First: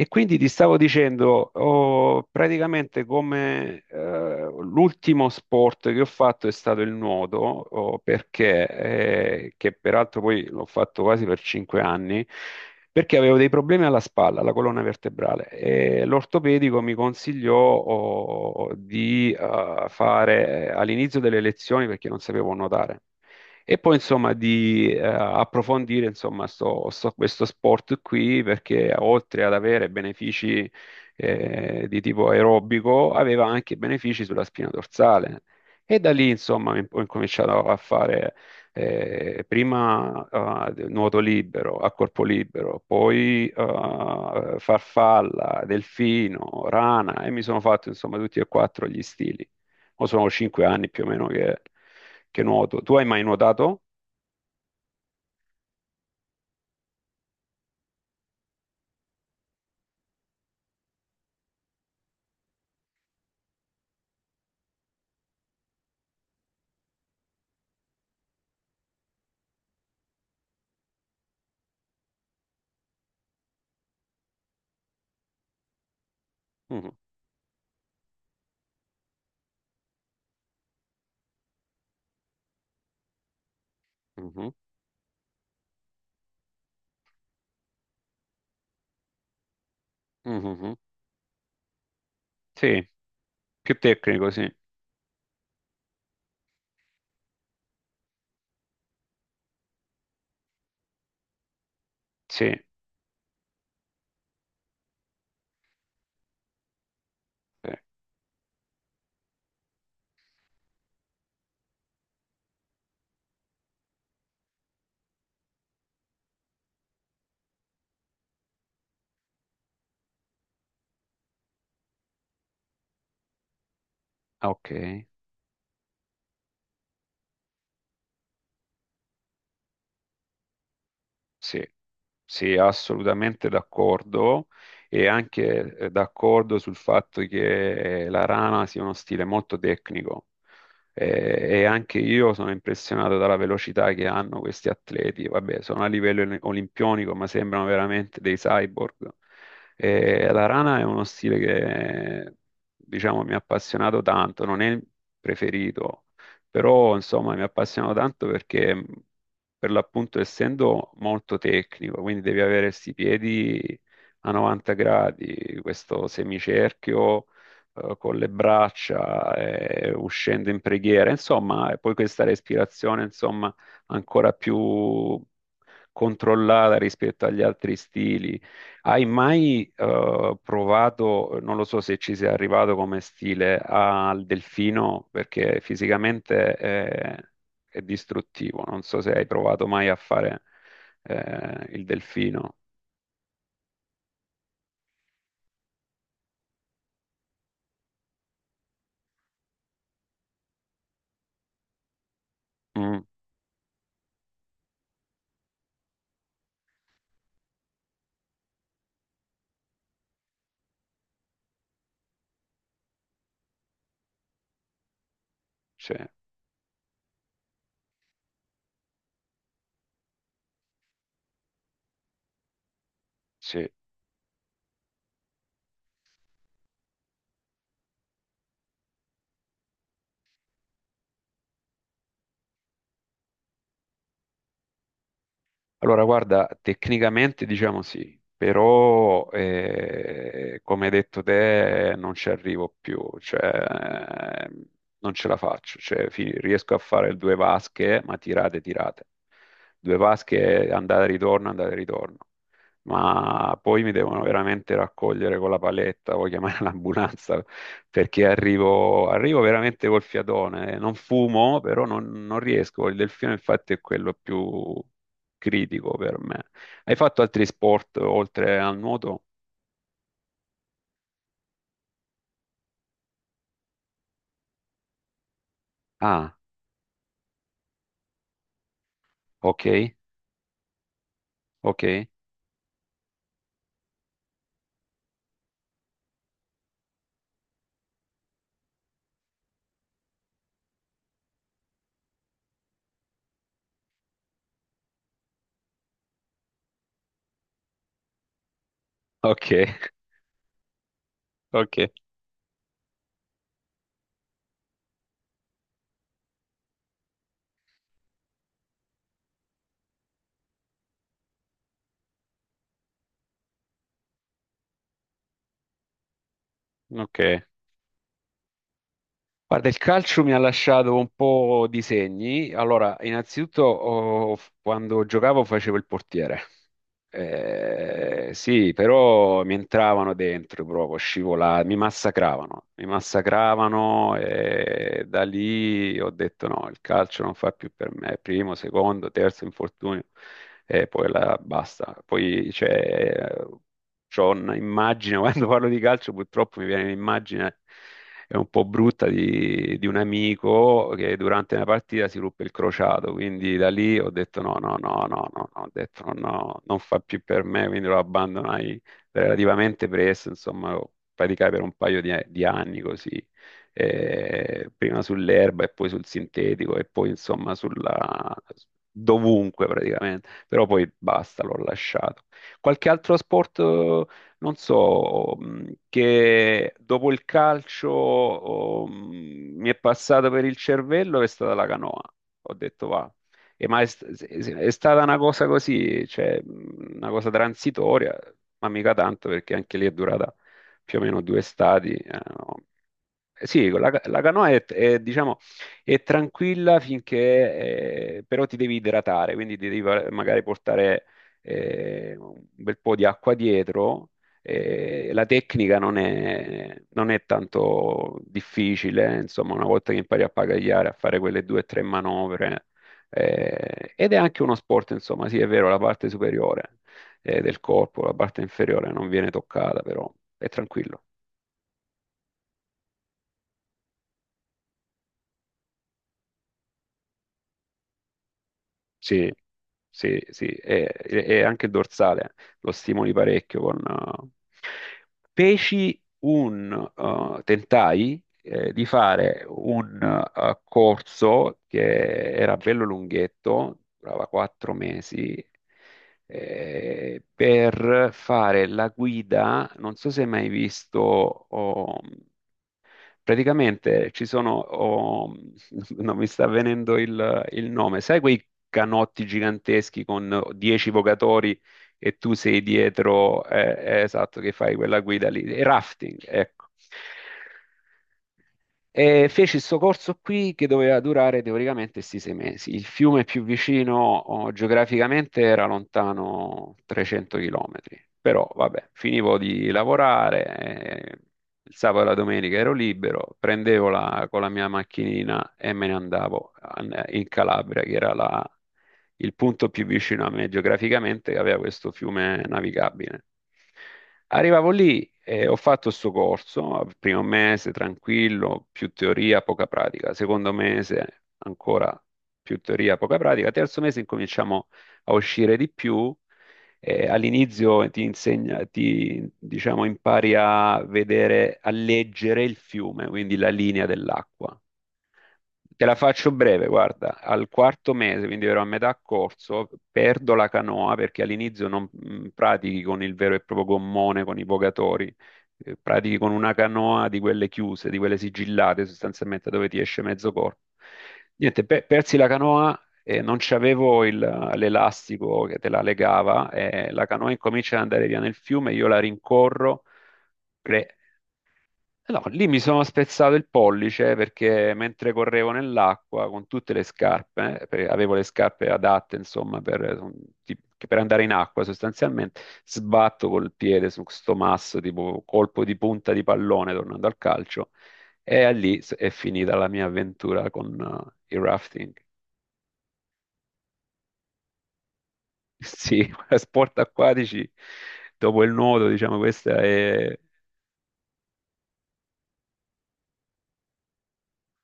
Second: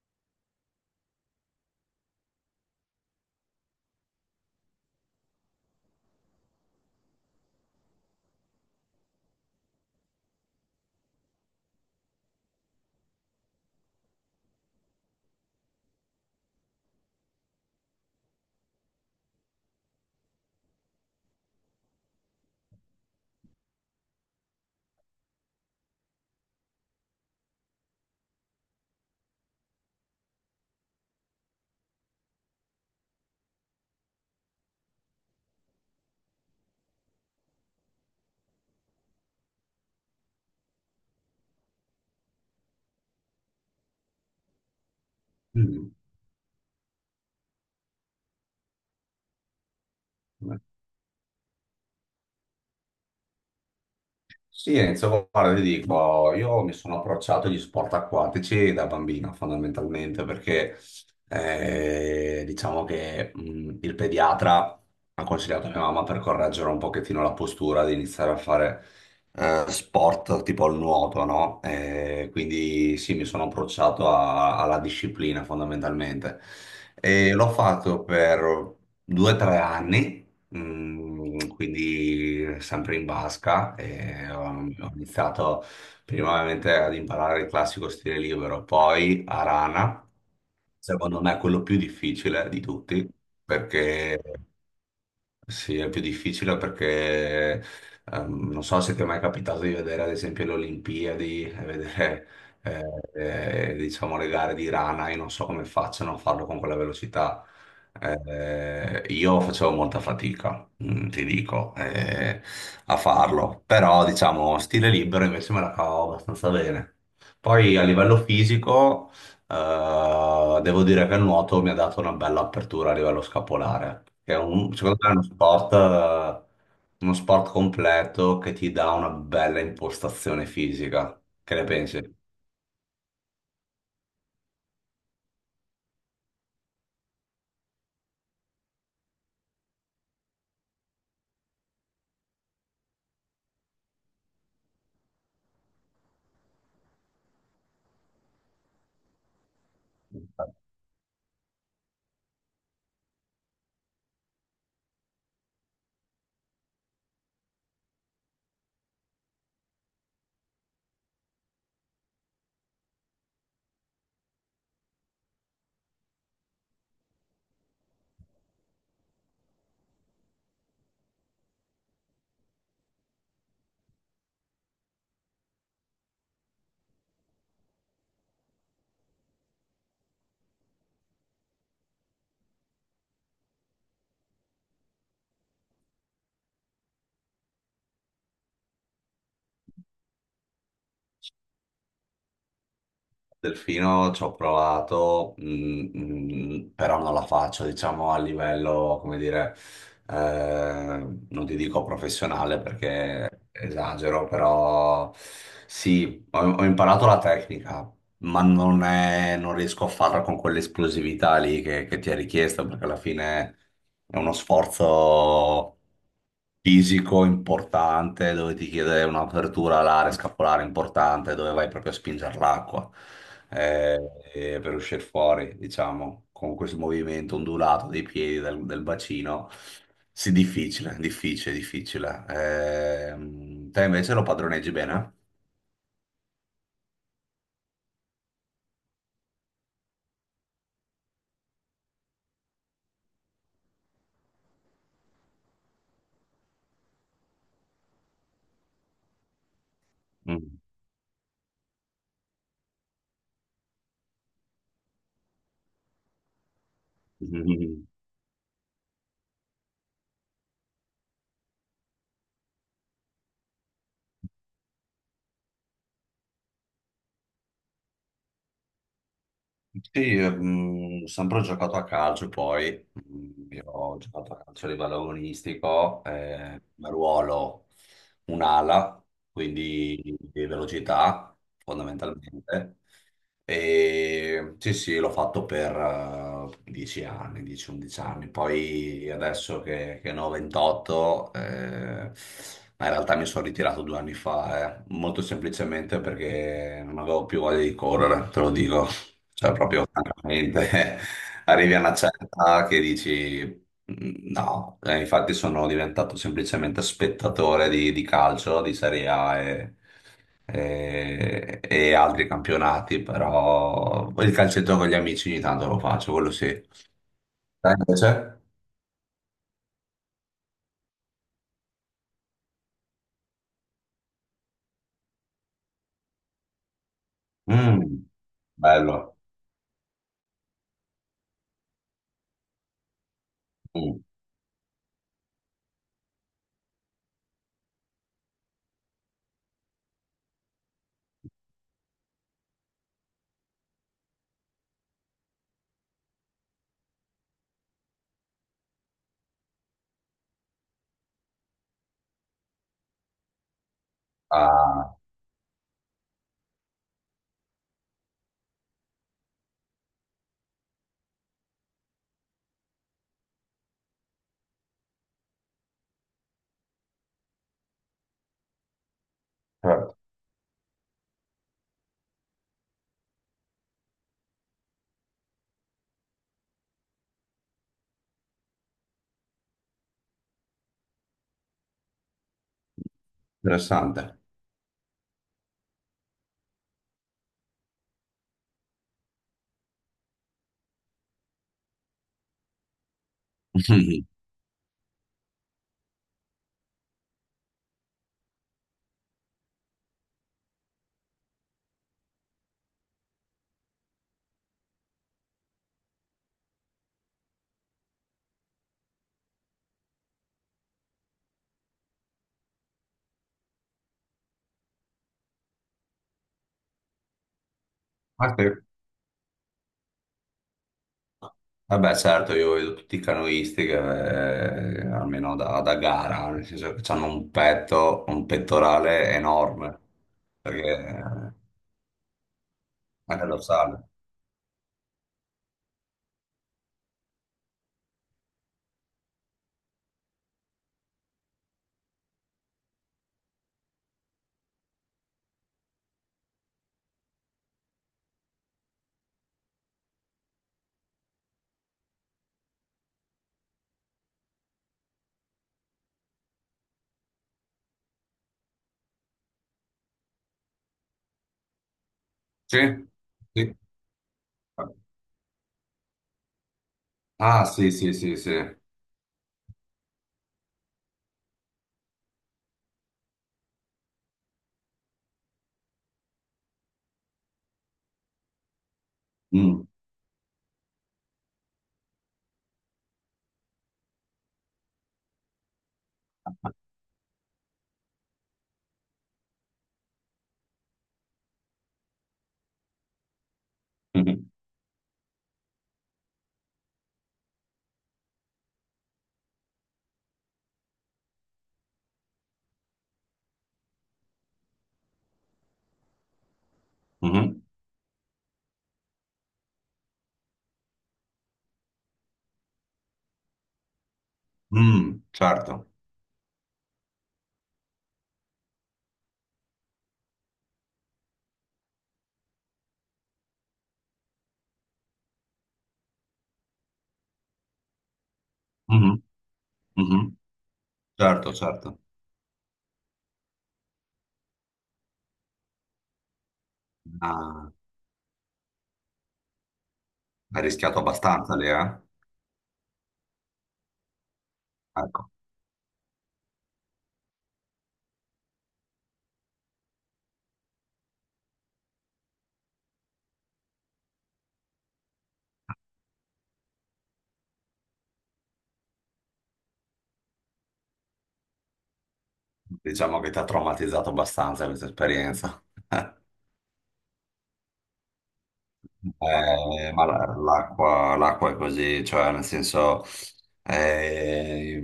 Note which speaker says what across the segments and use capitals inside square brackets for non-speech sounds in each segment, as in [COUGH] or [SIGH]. Speaker 1: E quindi ti stavo dicendo, ho praticamente come l'ultimo sport che ho fatto è stato il nuoto, oh, perché, che peraltro poi l'ho fatto quasi per 5 anni, perché avevo dei problemi alla spalla, alla colonna vertebrale, e l'ortopedico mi consigliò oh, di fare all'inizio delle lezioni perché non sapevo nuotare. E poi insomma di approfondire insomma questo sport qui perché oltre ad avere benefici di tipo aerobico aveva anche benefici sulla spina dorsale. E da lì insomma ho incominciato a fare prima nuoto libero, a corpo libero, poi farfalla,
Speaker 2: Mm.
Speaker 1: delfino, rana e mi sono fatto insomma tutti e quattro gli stili. O sono 5 anni più o meno che nuoto. Tu hai mai nuotato?
Speaker 2: Sì, Enzo, guarda, ti dico, io mi sono approcciato agli sport acquatici da bambino, fondamentalmente, perché diciamo che il pediatra ha consigliato a mia mamma per correggere un pochettino la postura di iniziare a fare sport tipo il nuoto, no? Quindi sì, mi sono approcciato alla disciplina, fondamentalmente.
Speaker 1: Mhm,
Speaker 2: E l'ho fatto per due o tre anni. Mm, quindi sempre in basca e ho,
Speaker 1: mhm,
Speaker 2: ho iniziato prima ovviamente ad imparare il classico stile libero, poi a rana.
Speaker 1: mhm.
Speaker 2: Secondo me è quello più difficile di
Speaker 1: Sì,
Speaker 2: tutti,
Speaker 1: più
Speaker 2: perché
Speaker 1: tecnico, sì.
Speaker 2: sì, è più difficile perché non so se ti è mai capitato di vedere ad esempio le Olimpiadi e vedere
Speaker 1: Sì,
Speaker 2: eh, diciamo le gare di rana, io non so come facciano a farlo con quella velocità.
Speaker 1: sì.
Speaker 2: Io facevo molta fatica, ti dico, a farlo, però diciamo stile libero invece me la cavo abbastanza bene. Poi a livello fisico devo dire che il nuoto mi ha dato una bella apertura a livello scapolare, che è
Speaker 1: Ah, ok,
Speaker 2: secondo me è uno sport completo che ti dà una bella impostazione fisica. Che
Speaker 1: sì.
Speaker 2: ne pensi?
Speaker 1: Sì, assolutamente d'accordo e anche d'accordo sul fatto che la rana sia uno stile molto tecnico. Eh, e anche io sono impressionato dalla velocità che hanno questi atleti. Vabbè, sono a livello olimpionico, ma sembrano veramente dei cyborg. La rana è uno stile che, diciamo, mi ha appassionato tanto, non è il preferito, però insomma mi ha appassionato tanto perché per l'appunto essendo molto tecnico, quindi devi avere questi piedi a 90 gradi, questo semicerchio con le braccia, uscendo in preghiera, insomma, e poi questa respirazione, insomma, ancora più controllata rispetto agli altri stili. Hai mai provato, non lo so se ci sei arrivato come stile, al delfino, perché fisicamente è distruttivo. Non so se hai provato mai a fare il delfino.
Speaker 2: Delfino ci ho provato, però non la faccio, diciamo, a livello, come dire, non ti dico professionale
Speaker 1: Mm,
Speaker 2: perché esagero, però sì, ho imparato la tecnica. Ma non riesco a farla con quell'esplosività lì che ti è richiesta, perché alla fine è uno sforzo
Speaker 1: sì,
Speaker 2: fisico importante dove ti chiede un'apertura alare scapolare importante, dove vai proprio a spingere l'acqua
Speaker 1: sì.
Speaker 2: eh, per uscire fuori, diciamo, con questo movimento ondulato dei piedi del bacino. Sì, difficile, difficile, difficile. Te invece lo padroneggi bene?
Speaker 1: Allora, guarda, tecnicamente diciamo sì, però come hai detto te non ci arrivo più, cioè, non ce la faccio, cioè, riesco a fare due vasche, ma tirate, tirate. Due
Speaker 2: Mm.
Speaker 1: vasche, andata e ritorno, andata e ritorno. Ma poi mi devono veramente raccogliere con la paletta o chiamare [LAUGHS] l'ambulanza
Speaker 2: [LAUGHS]
Speaker 1: perché arrivo, arrivo veramente col fiatone. Non fumo, però non, non riesco. Il delfino, infatti, è quello più critico per me. Hai fatto altri sport oltre al nuoto?
Speaker 2: Sì, ho sempre giocato a calcio, poi io ho giocato a calcio a livello agonistico,
Speaker 1: Ah,
Speaker 2: come ruolo un'ala,
Speaker 1: ok,
Speaker 2: quindi di velocità
Speaker 1: ok,
Speaker 2: fondamentalmente. E sì, sì, l'ho fatto per 10 anni, 10-11 anni, poi adesso che ne ho 28, ma in realtà mi sono ritirato due anni fa, molto semplicemente perché non avevo più voglia di correre, te lo dico. Cioè,
Speaker 1: ok,
Speaker 2: proprio francamente, [LAUGHS]
Speaker 1: [LAUGHS]
Speaker 2: arrivi
Speaker 1: ok,
Speaker 2: a una certa che dici "Mm, no". Infatti sono diventato semplicemente spettatore di calcio, di Serie A e altri campionati, però il calcetto con gli amici ogni tanto lo faccio, quello sì.
Speaker 1: ok.
Speaker 2: Te invece?
Speaker 1: Guarda, il calcio mi ha lasciato un po' di segni. Allora, innanzitutto, oh, quando giocavo facevo il portiere.
Speaker 2: Mm,
Speaker 1: Sì,
Speaker 2: bello.
Speaker 1: però mi entravano dentro proprio, scivolavano, mi
Speaker 2: Mm,
Speaker 1: massacravano e da lì ho detto no, il calcio non fa più per me, primo, secondo, terzo infortunio e poi la, basta. Poi c'è, c'ho un'immagine, [LAUGHS] quando parlo di calcio purtroppo mi viene un'immagine è un po' brutta di un amico che durante una partita si ruppe il crociato, quindi da lì ho detto no, no,
Speaker 2: ah,
Speaker 1: no, no, no, no, ho detto no, no, non fa più per me, quindi lo abbandonai relativamente presto, insomma, lo praticai per un paio di anni così, prima sull'erba e poi sul sintetico e poi insomma sulla... dovunque
Speaker 2: certo.
Speaker 1: praticamente, però poi basta, l'ho lasciato. Qualche altro sport non so, che dopo il calcio oh, mi è passata per il cervello è stata la canoa. Ho detto va. E ma è,
Speaker 2: Interessante.
Speaker 1: è stata una cosa così, cioè una cosa transitoria, ma mica tanto perché anche lì è durata più o meno due estati. No. Sì, la,
Speaker 2: [LAUGHS]
Speaker 1: la canoa è, diciamo, è tranquilla finché, però ti devi idratare, quindi ti devi magari portare un bel po' di acqua dietro. La tecnica non è, non è tanto difficile, insomma, una volta che impari a pagagliare, a fare quelle due o tre manovre, ed è anche uno sport, insomma, sì, è vero, la parte superiore del corpo, la parte
Speaker 2: Ok.
Speaker 1: inferiore non viene toccata, però è tranquillo.
Speaker 2: Vabbè, certo, io vedo tutti i canoisti almeno da gara, nel senso che hanno un petto, un pettorale
Speaker 1: Sì,
Speaker 2: enorme,
Speaker 1: sì, sì,
Speaker 2: perché
Speaker 1: e anche il dorsale lo stimoli
Speaker 2: anche lo
Speaker 1: parecchio con...
Speaker 2: sale.
Speaker 1: Feci un... tentai di fare un corso che era bello lunghetto, durava 4 mesi, per fare la guida, non so se hai mai visto... oh, praticamente ci sono, oh, [LAUGHS] non mi sta venendo il nome, sai quei canotti giganteschi con 10 vogatori e tu
Speaker 2: Sì?
Speaker 1: sei dietro,
Speaker 2: Sì.
Speaker 1: esatto, che fai quella guida lì, e rafting, ecco.
Speaker 2: Ah, sì, sì, sì, sì.
Speaker 1: E feci questo corso qui che doveva durare teoricamente sti 6 mesi. Il fiume più vicino oh, geograficamente era lontano 300 km, però vabbè, finivo
Speaker 2: Mm,
Speaker 1: di lavorare, eh, il sabato e la domenica ero libero, prendevo con la mia macchinina e me ne andavo in Calabria, che era il punto più vicino a me geograficamente, che aveva questo fiume navigabile.
Speaker 2: mhm,
Speaker 1: Arrivavo lì e ho fatto sto corso, primo mese tranquillo, più teoria, poca pratica, secondo mese ancora più teoria, poca pratica, terzo mese incominciamo a uscire di più,
Speaker 2: mhm.
Speaker 1: all'inizio ti insegna, ti, diciamo, impari a vedere, a leggere il fiume, quindi la linea dell'acqua.
Speaker 2: Mm, certo.
Speaker 1: Te la faccio breve, guarda, al quarto mese, quindi ero a metà corso, perdo la canoa perché all'inizio non pratichi con il vero e proprio gommone, con i vogatori, pratichi con una canoa di quelle chiuse, di quelle sigillate
Speaker 2: Mhm,
Speaker 1: sostanzialmente dove ti esce
Speaker 2: mhm.
Speaker 1: mezzo corpo.
Speaker 2: Certo,
Speaker 1: Niente,
Speaker 2: certo.
Speaker 1: persi la canoa e non c'avevo l'elastico che te la legava e la canoa
Speaker 2: Ah,
Speaker 1: incomincia ad andare via nel fiume, io la rincorro.
Speaker 2: hai rischiato
Speaker 1: Re-
Speaker 2: abbastanza lì, eh?
Speaker 1: No, lì mi sono spezzato il pollice perché
Speaker 2: Ecco,
Speaker 1: mentre correvo nell'acqua con tutte le scarpe, perché avevo le scarpe adatte, insomma, per, che per andare in acqua sostanzialmente, sbatto col piede su sto masso, tipo colpo di punta di pallone tornando al calcio, e a lì è finita la mia avventura con il rafting. [LAUGHS]
Speaker 2: diciamo che ti ha traumatizzato abbastanza questa esperienza. [LAUGHS]
Speaker 1: Sì, sport acquatici, dopo il nuoto, diciamo, questa
Speaker 2: Ma
Speaker 1: è...
Speaker 2: l'acqua l'acqua è così, cioè nel senso eh,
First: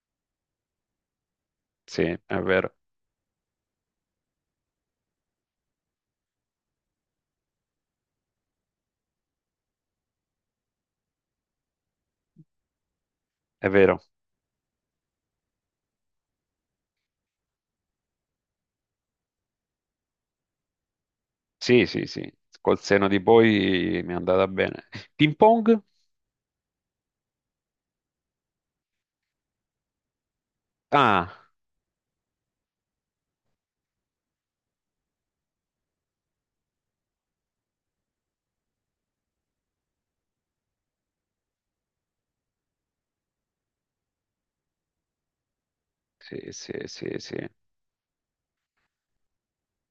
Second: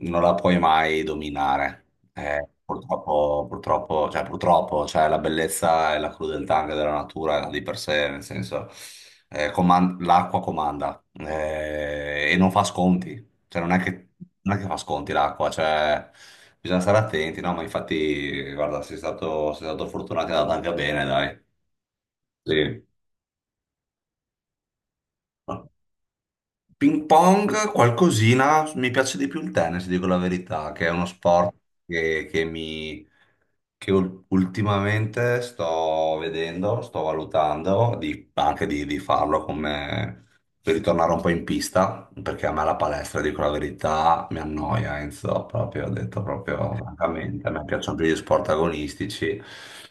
Speaker 2: non la puoi mai dominare.
Speaker 1: Sì, è vero,
Speaker 2: Purtroppo, purtroppo, cioè, la bellezza e la crudeltà anche della natura di per sé, nel senso l'acqua comanda, e non fa sconti, cioè,
Speaker 1: è vero.
Speaker 2: non è che fa sconti l'acqua, cioè, bisogna stare attenti, no? Ma infatti, guarda, sei stato fortunato e è andata anche bene, dai.
Speaker 1: Sì, sì, sì, col
Speaker 2: Sì.
Speaker 1: seno di poi mi è andata bene. Ping pong?
Speaker 2: Ping pong, qualcosina, mi piace di più il tennis, dico la verità, che è uno, ah,
Speaker 1: Ah,
Speaker 2: sport, che che ultimamente sto vedendo, sto valutando anche di farlo come per ritornare un po' in pista, perché a me la palestra, dico la verità, mi annoia, Enzo, proprio, ho detto
Speaker 1: sì, sì,
Speaker 2: proprio
Speaker 1: sì, sì.
Speaker 2: francamente, a me piacciono più gli sport agonistici,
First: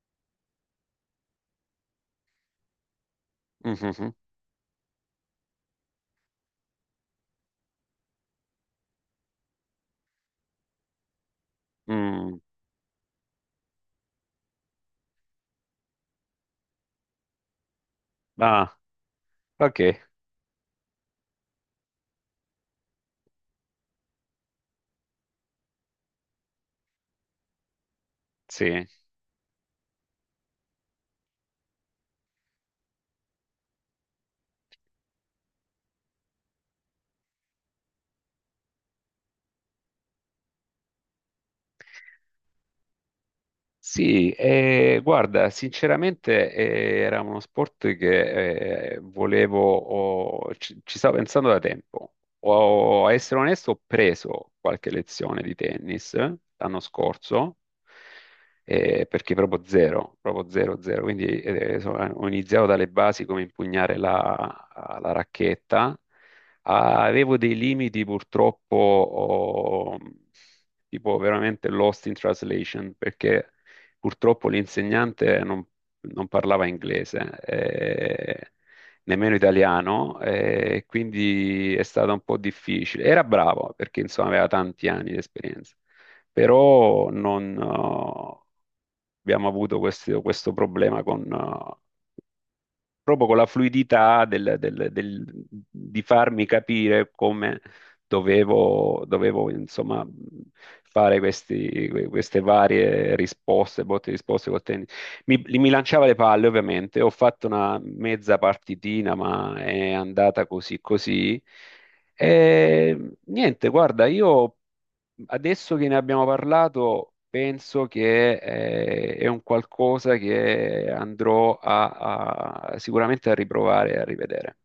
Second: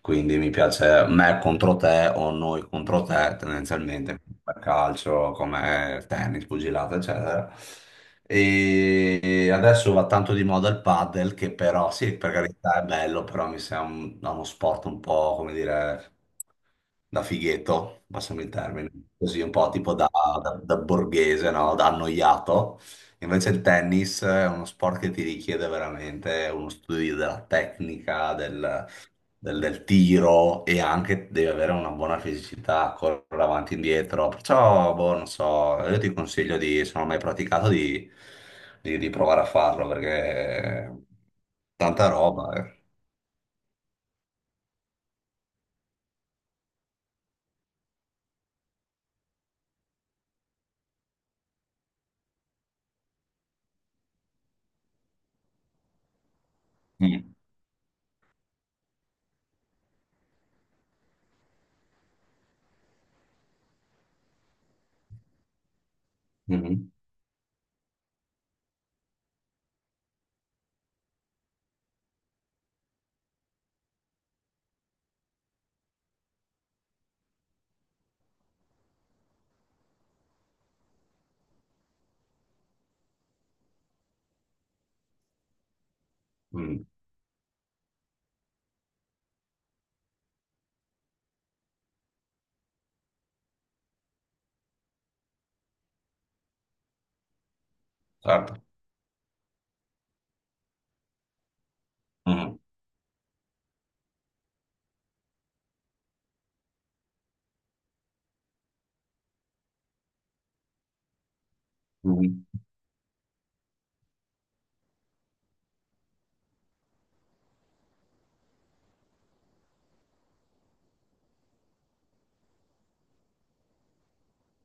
Speaker 2: quindi mi piace me contro te o noi contro te,
Speaker 1: Mhm,
Speaker 2: tendenzialmente, per calcio, come tennis, pugilato, eccetera. E adesso va tanto di moda il paddle, che però, sì,
Speaker 1: mhm.
Speaker 2: per
Speaker 1: Mm.
Speaker 2: carità è bello, però mi sembra un- no, uno sport un po', come dire, da fighetto, passami il
Speaker 1: Ah,
Speaker 2: termine, così un po'
Speaker 1: ok,
Speaker 2: tipo da, da borghese, no? Da annoiato. Invece il tennis è uno sport che ti richiede veramente uno studio della tecnica,
Speaker 1: sì.
Speaker 2: del tiro e anche deve avere una buona fisicità, correre avanti e indietro. Perciò, boh, non so, io ti consiglio di, se non l'hai praticato, di provare a farlo perché tanta roba. Eh.
Speaker 1: Sì, guarda, sinceramente era uno sport che volevo, ci, ci stavo pensando da tempo. Ho, a essere onesto, ho preso qualche lezione di tennis l'anno
Speaker 2: Mm.
Speaker 1: scorso, perché proprio zero, zero. Quindi ho iniziato dalle basi come impugnare la, la racchetta.
Speaker 2: Mhm.
Speaker 1: Ah, avevo dei limiti purtroppo, oh, tipo veramente lost in translation, perché purtroppo l'insegnante non, non parlava inglese, eh, nemmeno italiano, e quindi è stato un po' difficile. Era bravo perché insomma aveva tanti anni di esperienza,
Speaker 2: Mm.
Speaker 1: però non, abbiamo avuto questo, questo problema con, proprio con la fluidità di farmi capire come
Speaker 2: Certo.
Speaker 1: dovevo, dovevo, insomma, fare queste
Speaker 2: Mhm.
Speaker 1: varie risposte, botte e risposte col tennis. Mi, mi lanciava le palle, ovviamente. Ho fatto una mezza partitina, ma è andata così così.
Speaker 2: Mhm.
Speaker 1: E niente, guarda, io adesso che ne abbiamo parlato, penso che è un qualcosa che andrò a, sicuramente a riprovare e a rivedere.